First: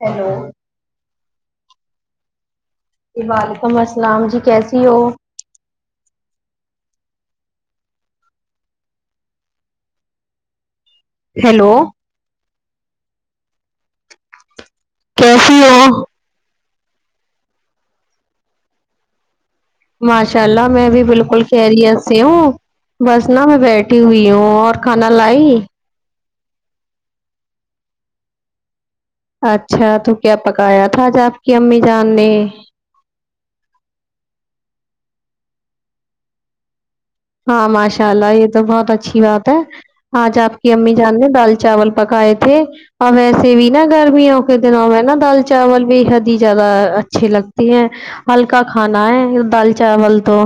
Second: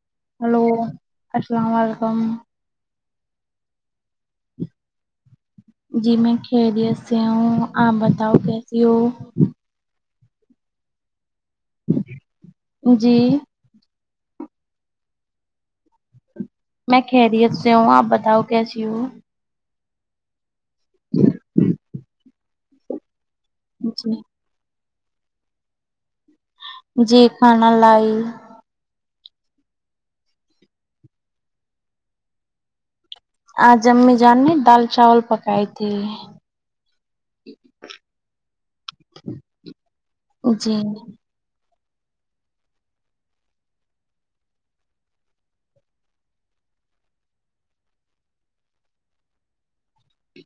hello hello السلام علیکم جی وعلیکم السلام جی کیسی ہو جی میں خیریت سے ہوں آپ بتاؤ کیسی ہو ہیلو جی کیسی ہو میں خیریت سے ہوں آپ بتاؤ کیسی ہو ماشاء اللہ میں بھی بالکل خیریت سے ہوں بس نا میں بیٹھی جی ہوئی ہوں اور کھانا لائی جی کھانا لائی اچھا تو کیا پکایا تھا آج آپ کی امی جان نے آج امی جان نے دال چاول پکائی تھی ہاں ماشاء اللہ یہ تو بہت اچھی بات ہے آج آپ کی جی امی جان نے دال چاول پکائے تھے اور ویسے بھی نا گرمیوں کے دنوں میں نا دال چاول بے حد ہی زیادہ اچھے لگتی ہیں ہلکا کھانا ہے دال چاول تو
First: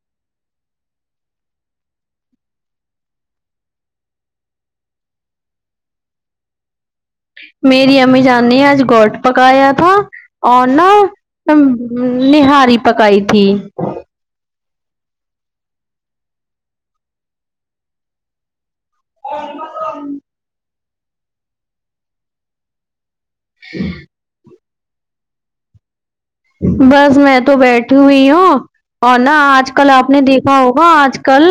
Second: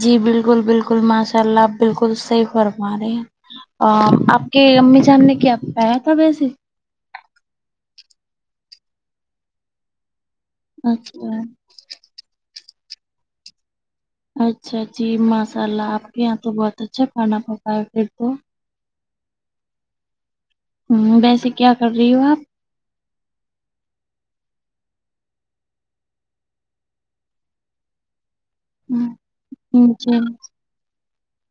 جی بالکل بالکل ماشاء اللہ آپ بالکل صحیح فرما رہے ہیں آپ کے امی جان نے کیا پکایا تھا ویسے میری امی جان نے آج گوٹ پکایا تھا اور نا اچھا نہاری پکائی تھی اچھا جی ماشاء اللہ آپ کے یہاں تو بہت اچھا کھانا پکا ہے پھر تو اور [inaudible] ہوں ویسے کیا کر رہی ہو آپ ہ [inaudible] بس میں تو بیٹھی ہوئی ہوں آپ اور نا آج جی کل آپ نے دیکھا ہوگا آج کل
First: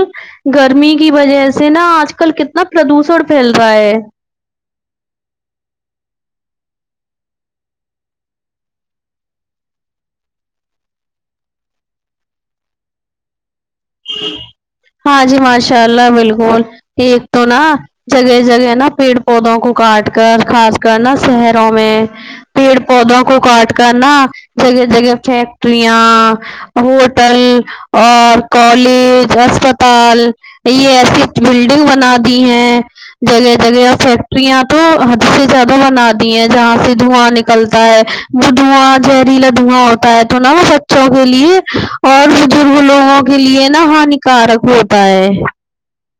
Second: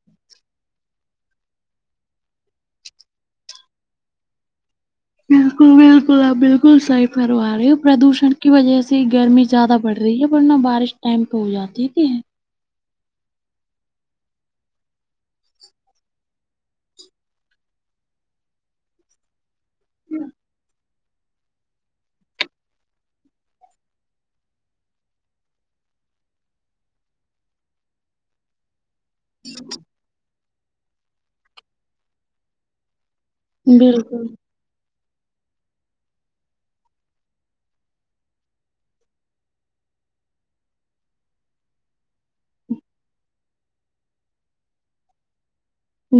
گرمی کی وجہ سے نا آج کل کتنا پردوشن پھیل رہا ہے بالکل بالکل بالکل آپ بالکل صحیح فرما رہی ہو پردوشن کی وجہ سے گرمی زیادہ بڑھ رہی ہے ورنہ بارش ٹائم پہ ہو جاتے تھی ہاں جی ماشاء اللہ بالکل ایک تو نا جگہ جگہ نا پیڑ پودوں کو کاٹ کر خاص کر نا شہروں میں پیڑ پودوں کو کاٹ کر نا جگہ جگہ فیکٹریاں ہوٹل اور کالج اسپتال یہ ایسی بلڈنگ بنا دی ہیں جگہ جگہ بالکل فیکٹرییاں تو حد سے زیادہ بنا دی ہیں جہاں سے دھواں نکلتا ہے وہ دھواں زہریلا دھواں ہوت پہلے تو نا وہ بچوں کے لیے اور بزرگ لوگوں کے کے لیے نا ہانیکارک ہوتا ہے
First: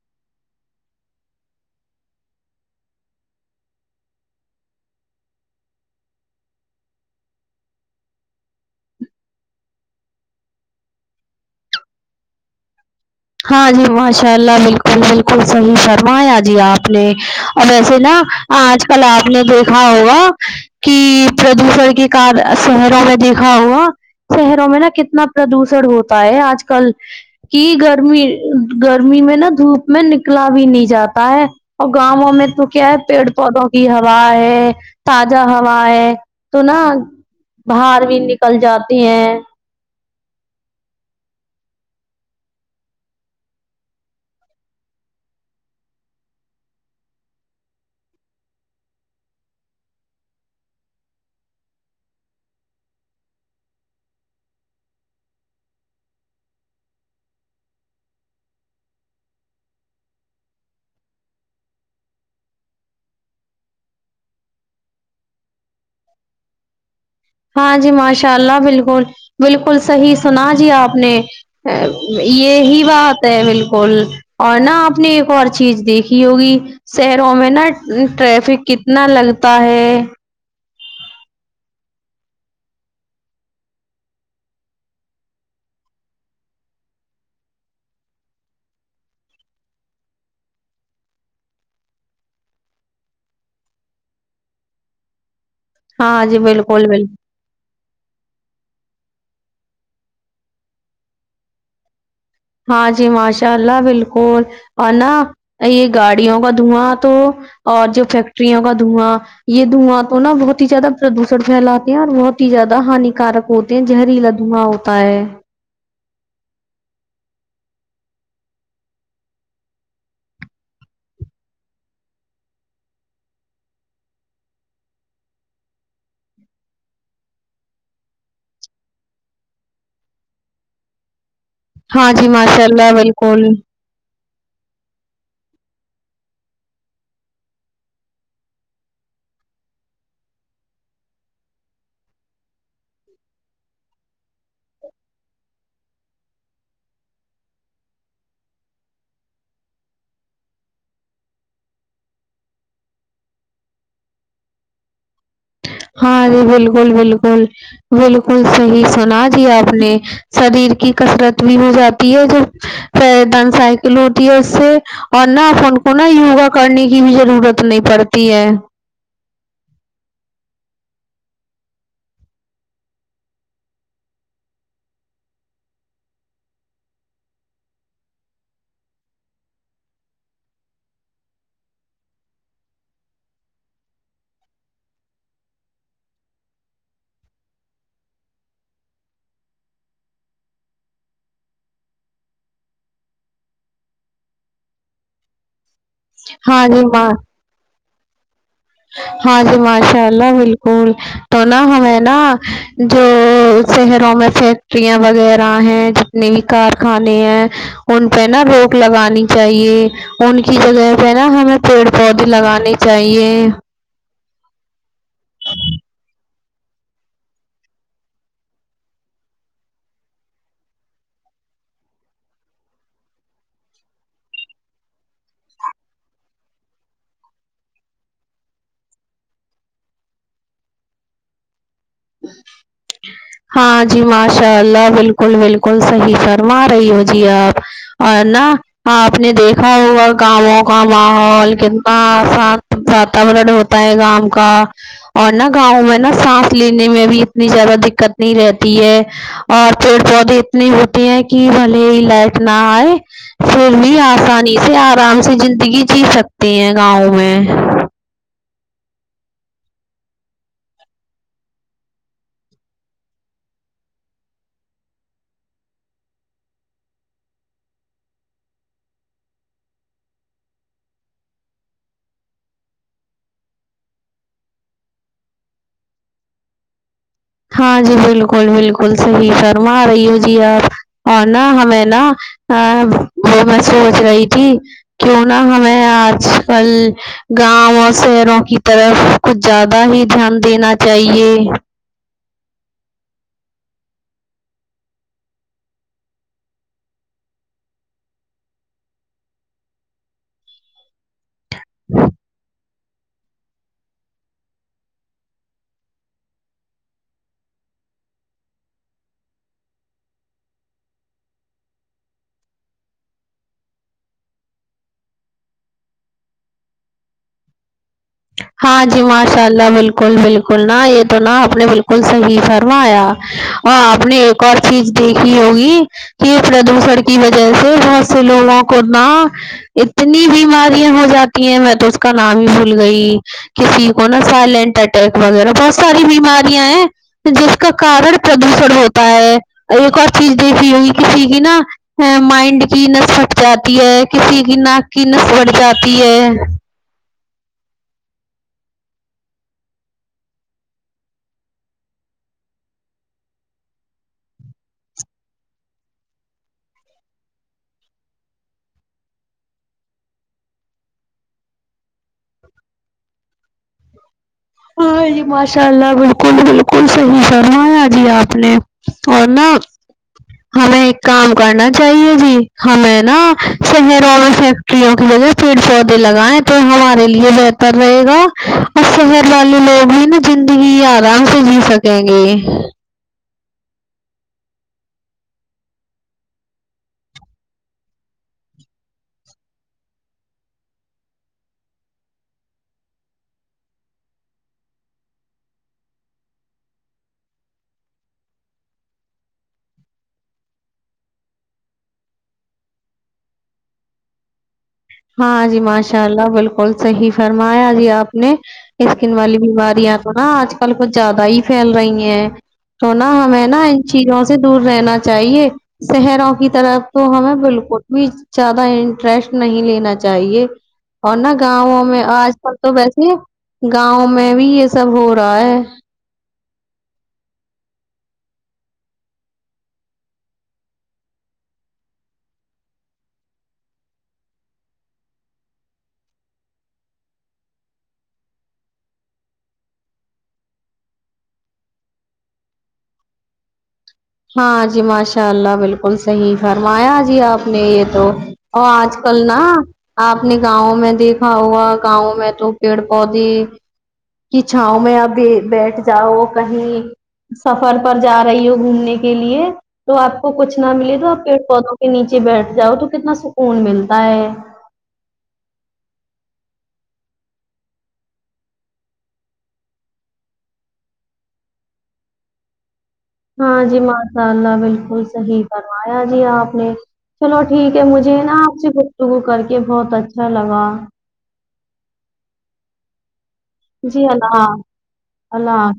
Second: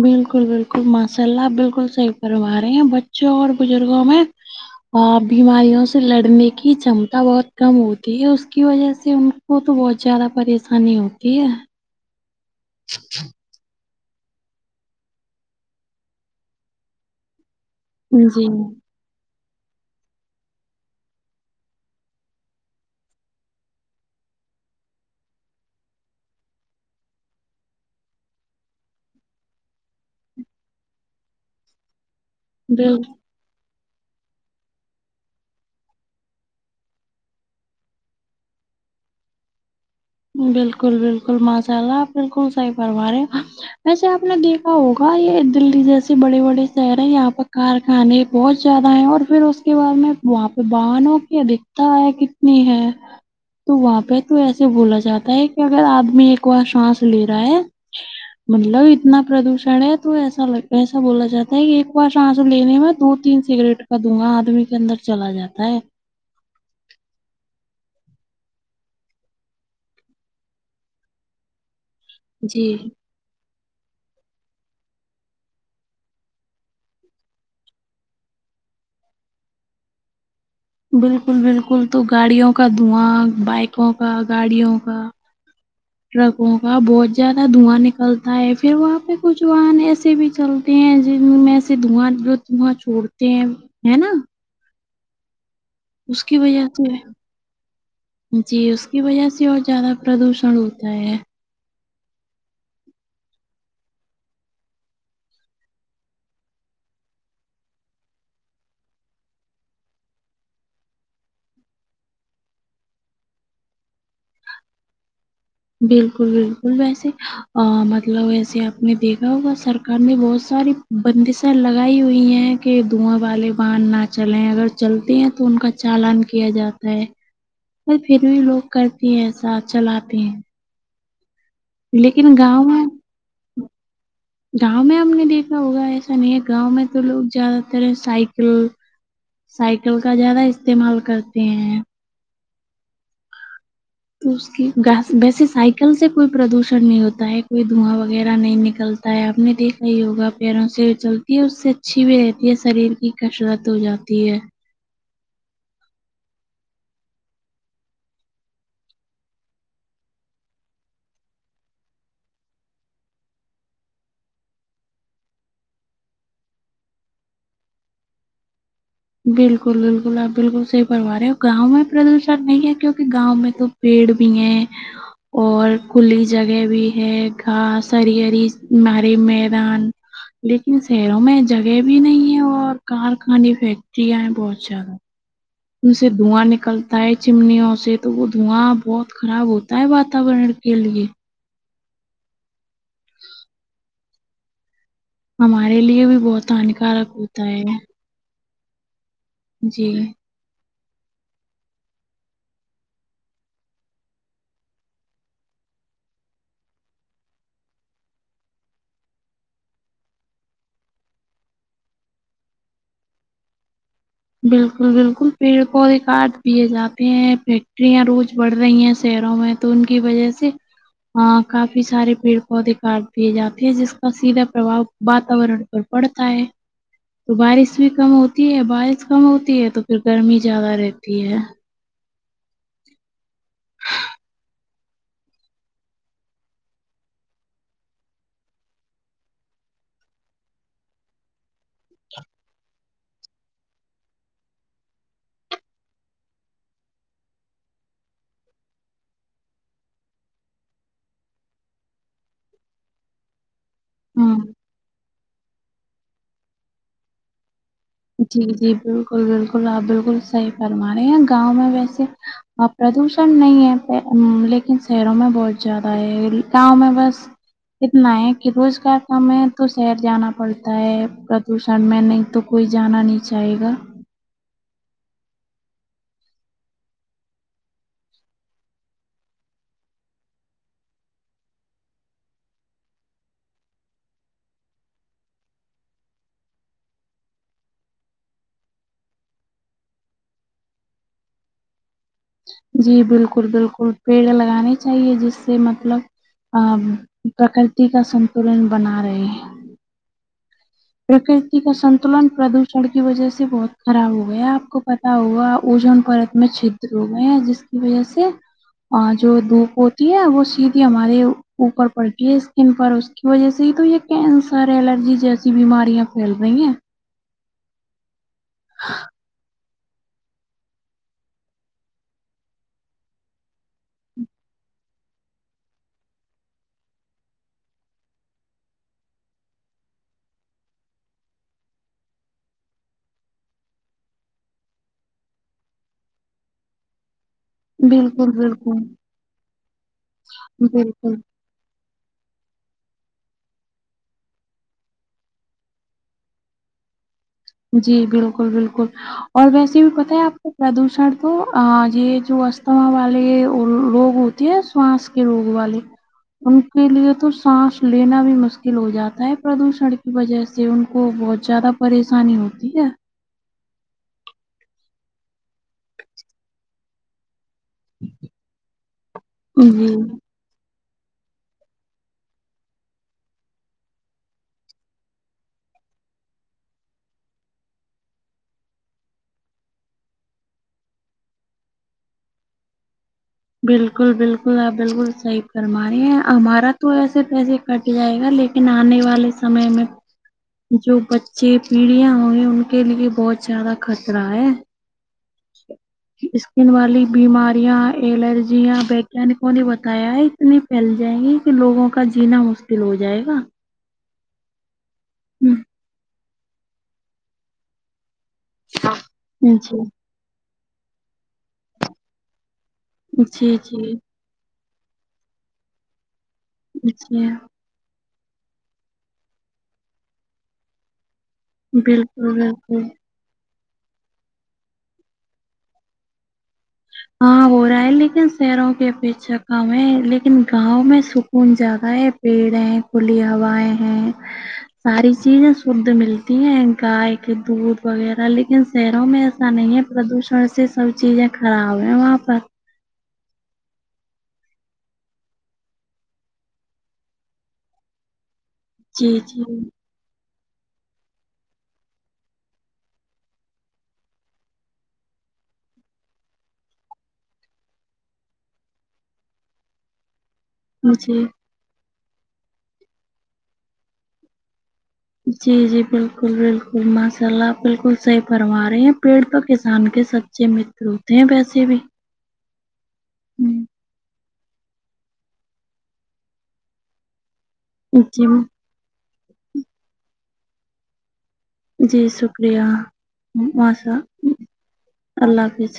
بالکل بالکل ماشاء اللہ آپ بالکل صحیح فرما رہی ہیں بچوں اور بزرگوں میں بیماریوں سے لڑنے کی چمتا بہت کم ہوتی ہے اس کی وجہ سے ان وہ تو بہت زیادہ پریشانی ہوتی ہے ہاں جی ماشاء اللہ بالکل بالکل صحیح فرمایا جی آپ نے اور ایسا سے نا جی آج کل آپ نے دیکھا ہوگا کہ پردوشن کے کار شہروں میں دیکھا ہوگا شہروں میں نا کتنا پردوشن ہوتا ہے آج کل کی گ گرمی گرمی میں نا دھوپ میں نکلا بھی نہیں جاتا ہے اور گاؤں میں تو کیا ہے بالکل پیڑ پودوں کی ہوا ہے تازہ ہوا ہے تو نا باہر بھی نکل جاتی ہیں بالکل بالکل ماشاء اللہ آپ بالکل صحیح فرما رہے ویسے آپ نے دیکھا ہوگا یہ دلی جیسے بڑے بڑے شہر ہیں یہاں پر کارخانے بہت زیادہ ہے اور پھر اس کے بعد میں وہاں پہ باہنوں کی ادھکتایا کتنی ہے تو وہاں پہ تو ایسے بولا جاتا ہے کہ اگر آدمی ایک بار سانس لے رہا ہے مطلب اتنا پردوشن ہے تو ایسا ایسا بولا جاتا ہے ایک بار سانس لینے میں دو تین سے سگریٹ کا دھگا آدمی کے اندر چلا جاتا ہے ہاں جی ماشاء اللہ بالکل بالکل صحیح سنا جی آپ نے جی یہی بات ہے بالکل اور نا آپ نے ایک اور چیز دیکھی ہوگی شہروں میں نا ٹریفک کتنا لگتا ہے بالکل بالکل تو گاڑیوں کا دھواں بائکوں کا گاڑیوں کا [inaudible] ٹرکوں کا بہت زیادہ دھواں نکلتا ہے پھر وہاں پہ کچھ واہن ایسے بھی چل تے ہیں جن میں سے دھواں جو دواں چھوڑتے ہیں ہے نا اس ہاں کی جی وجہ بالکل سے بالکل جی اس کی وجہ سے اور زیادہ پردوشن ہوتا ہے ہاں جی ماشاء اللہ بالکل اور نا یہ گاڑیوں کا دھواں تو اور جو فیکٹریوں کا دھواں یہ دھواں تو نہ بہت ہی زیادہ پردوشن پھیلاتے ہیں اور بہت ہی زیادہ ہنیکارک ہوتے زہریلا دھواں ہوتا ہے بالکل بالکل ویسے مطلب ایسے آپ نے دیکھا ہوگا سرکار نے بہت ساری بندشیں لگائی ہوئی ہیں کہ دھواں والے بن نہ چلے اگر چلتے ہیں تو ان کا چالن کیا جاتا ہے اور پھر بھی لوگ کرتے ہیں ایسا چلاتے ہیں ہاں جی لیکن گاؤں ماشاء میں اللہ بالکل گاؤں میں ہم نے دیکھا ہوگا ایسا نہیں ہے گاؤں میں تو لوگ زیادہ تر سائیکل سائیکل کا زیادہ استعمال کرتے ہیں تو اس کی ویسے سائیکل سے کوئی پردوشن نہیں ہوتا ہے کوئی دھواں وغیرہ نہیں نکل آپ نے دیکھا یوگا پیروں سے چلتی ہے اس سے اچھی بھی رہتی ہے شریر کا کسرت ہو جاتی ہے ہاں جی بالکل بالکل بالکل صحیح سنا جی آپ نے شریر کی کسرت بھی ہو جاتی ہے جو [unintelligible] سائیکل ہوتی ہے اس سے اور نہ ان کو نہ یوگا کرنے کی بھی ضرورت نہیں پڑتی ہے بالکل بالکل آپ بالکل صحیح فرمایا ہیں گاؤں میں پردوشن نہیں ہے کیونک گاؤں میں تو پیڑ بھی ہے اور کھلی جگہ بھی ہے گھاس ںری ںری ماری میدان لیکن شہروں میں جگہ بھی نہیں ہے اور کارخانے فیکٹریاں ہیں بہت زیادہ ان سے دھواں نکلتا ہے چمنیوں سے تو وہ دھواں بہت خراب ہوتا ہے واتاورن کے لیے ہمارے لیے بھی بہت ہاں جی ہنیکارک ماں ہوتا ہے ہاں جی ماشاء اللہ بالکل تو نہ ہمیں نہ جو شہروں میں فیکٹریاں وغیرہ ہیں نہیں کارخانے ہیں ان پہ نہ روک لگانی چاہیے ان کی جگہ پہ نہ ہمیں پیڑ پودے لگانے چاہیے بالکل بالکل پیڑ کو ہی کٹ دپے جاتے ہیں فیکٹریاں روز بڑھ رہی ہیں شہروں میں تو ان کی وجہ سے ہاں کافی سارے پیڑ پودے کاٹ دیے جاتے ہیں جس کا سیدھا پرباؤ واتورن پر پڑتا ہے تو بارش بھی کم ہوتی ہے بارش کم ہوتی ہے تو پھر گرمی زیادہ رہتی ہے ہاں جی ماشاء اللہ بالکل بالکل صحیح فرما رہی ہو جی آپ اور نہ آپ نے دیکھا ہوگا گاؤں کا ماحول وہاں صاف واتاورن ہو ہےگام کا اور نا گاؤں میں نا سانس لینے میں بھی اتنی زیادہ دککت نہیں رہتی ہے اور پیڑ پودے اتنے ہوتی ہیں کہ بھلے ہی لائٹ نہ آئے پھر بھی ہاں آسانی سے آرام سے زندگی جی سکتے ہیں گاؤں میں جی جی بالکل بالکل آپ بالکل صحیح فرما رہے ہیں گاؤں میں ویسے ہاں پردوشن نہیں ہے لیکن شہروں میں بہت زیادہ ہے گاؤں میں بس اتنا ںی کہ روزگار کام میں تو شہر جانا پڑتا ہے پردوشن میں نہیں تو کوئی جانا نہیں چاہے گا ہاں جی بالکل بالکل صحیح فرما رہی ہو جی آپ اور نہ ہمیں نہ وہ میں سوچ رہی تھی کیوں نا ہمیں آج کل گاؤں اور شہروں کی طرف کچھ زیادہ ہی دھیان دینا چاہیے جی بالکل بالکل پیڑ لگانے چاہیے جس سے مطلب ا پرکرتی کا سنتلن بنا رہے ہیں پرکرتی کا سنتولن پردوشن شن کی وجہ سے بہت خراب ہو گیا آپ کو پتا ہوا اوجن پرت میں چ رہو گئے جس کی وجہ سے اور جو دھوپ ہوتی ہے وہ سیدھی ہمارے اوپر پڑتی ہے اسکن پر اس کی وجہ سے ہی تو یہ کینسر الرجی جیسی بیماریاں پھیل رہی ہیں ہاں جی ماشاء اللہ بال کل بالکل نہ یہ تو نہا آپ نے بالکل سبھی فرمایا اور آپ نے ایک اور چیز دیکھی ہوگی یہ پردوشن کی وجہ سے بہت سے لوگوں کو نہ اتنی بیماریاں ہو جاتی ہیں میں تو اس کا نام ہی بھول گئی کسی کو نا سائلینٹ اٹیک وغیرہ بہت ساری بیماریاں ہیں جس کا کران بالکل پردوشن بالکل ہوتا ہے ایک اور چیز دیکھی ہوگی بالکل کسی کی نا ا مائنڈ کی نس پٹ جاتی ہے کسی کی ناک کی نس بٹھ جاتی ہے جی بالکل بالکل اور ویسے بھی پتا ہے آپ کو پردوشن تو یہ جو استھما والے لوگ ہوتے یہ سوست کے روگ والے ان کے لیے تو سانس لینا بھی مشکل ہو جاتا ہے پردوشن کی وجہ سے سے ان کو بہت زیادہ پریشانی ہوتی ہے ہاں جی ماشاء اللہ بالکل بالکل صحیح فرمایا جی آپ نے اور نا جی، ہمیں ایک کام کرنا چاہیے جی ہمیں نا شہر والوں سے وں کی وجہ پیڑ پودے لگائیں تو ہمارے لیے بہتر رہے گا اور والے لوگ ہی نا زندگی آرام سے جی سکیں گے بالکل بالکل آپ بالکل صحیح فرما رہے ہیں ہمارا تو ایسے تیسے کٹ جائے گا لیکن آنے والے سمے میں جو بچے پیڑیاں ہوئی ان کے لیے بہت زیادہ خطرہ ہے اسکن والی بیماریاں الرجیاں ویگانکوں نے بتایا ہے اتنی پھیل جائے گی کہ لوگوں کا جینا مشکل ہو جائے گا ہاں جی ماشاء اللہ بالکل صحیح فرمایا جی آپ نے اسکن والی جی بیماریاں تو نا آج کل کچھ زیادہ ہی پھیل رہی ہیں تو نا ہمیں جی نا ان جی چیزوں سے دور رہنا چاہیے شہروں کی طرف تو جی ہمیں بالکل بھی زیادہ انٹرسٹ نہیں لینا چاہیے اور نا گاؤوں میں آج بالکل کل تو بالکل ویسے گاؤں میں بھی یہ سب ہو رہا ہے ہاں ہو رہا ہے لیکن شہروں کے پیچھا کم ہے لیکن گاؤں میں سکون زیادہ ہے پیڑ ہیں کھلی ہوائیں ہیں ساری چیزیں شد ملتی ہیں گائے کے دودھ وغیرہ لیکن شہروں میں ایسا نہیں ہے پردوشن سے سب چیزیں خراب ہیں وہاں پر ہاں جی ماشاء اللہ بالکل صحیح فرمایا جی آپ نے یہ تو اور آج کل جی نا جی آپ نے گاؤں میں دیکھا ہوگا گاؤں میں تو پیڑ پودے کہ چھاؤں میں ابھی بیٹھ جاؤ کہیں سفر پر جا رہی ہو گھومنے کے لیے تو آپ کو کچھ نہ ملے تو آپ جی پیڑ پودوں کے نیچے بیٹھ جاؤ تو کتنا سکون ملتا ہے جی جی بالکل بالکل ماشاء اللہ آپ بالکل صحیح فرما رہے ہیں پیڑ تو کسان کے س چے متر ہوتے ہیں ییسے بھی ہاں جی ماشاء اللہ بالکل صحیح فرمایا جی آپ نے چلو ٹھیک ہے ہوں، مجھے جی نا آپ سے گفتگو کر کے بہت اچھا لگا جی شکریہ ماشا جی اللہ اللہ حافظ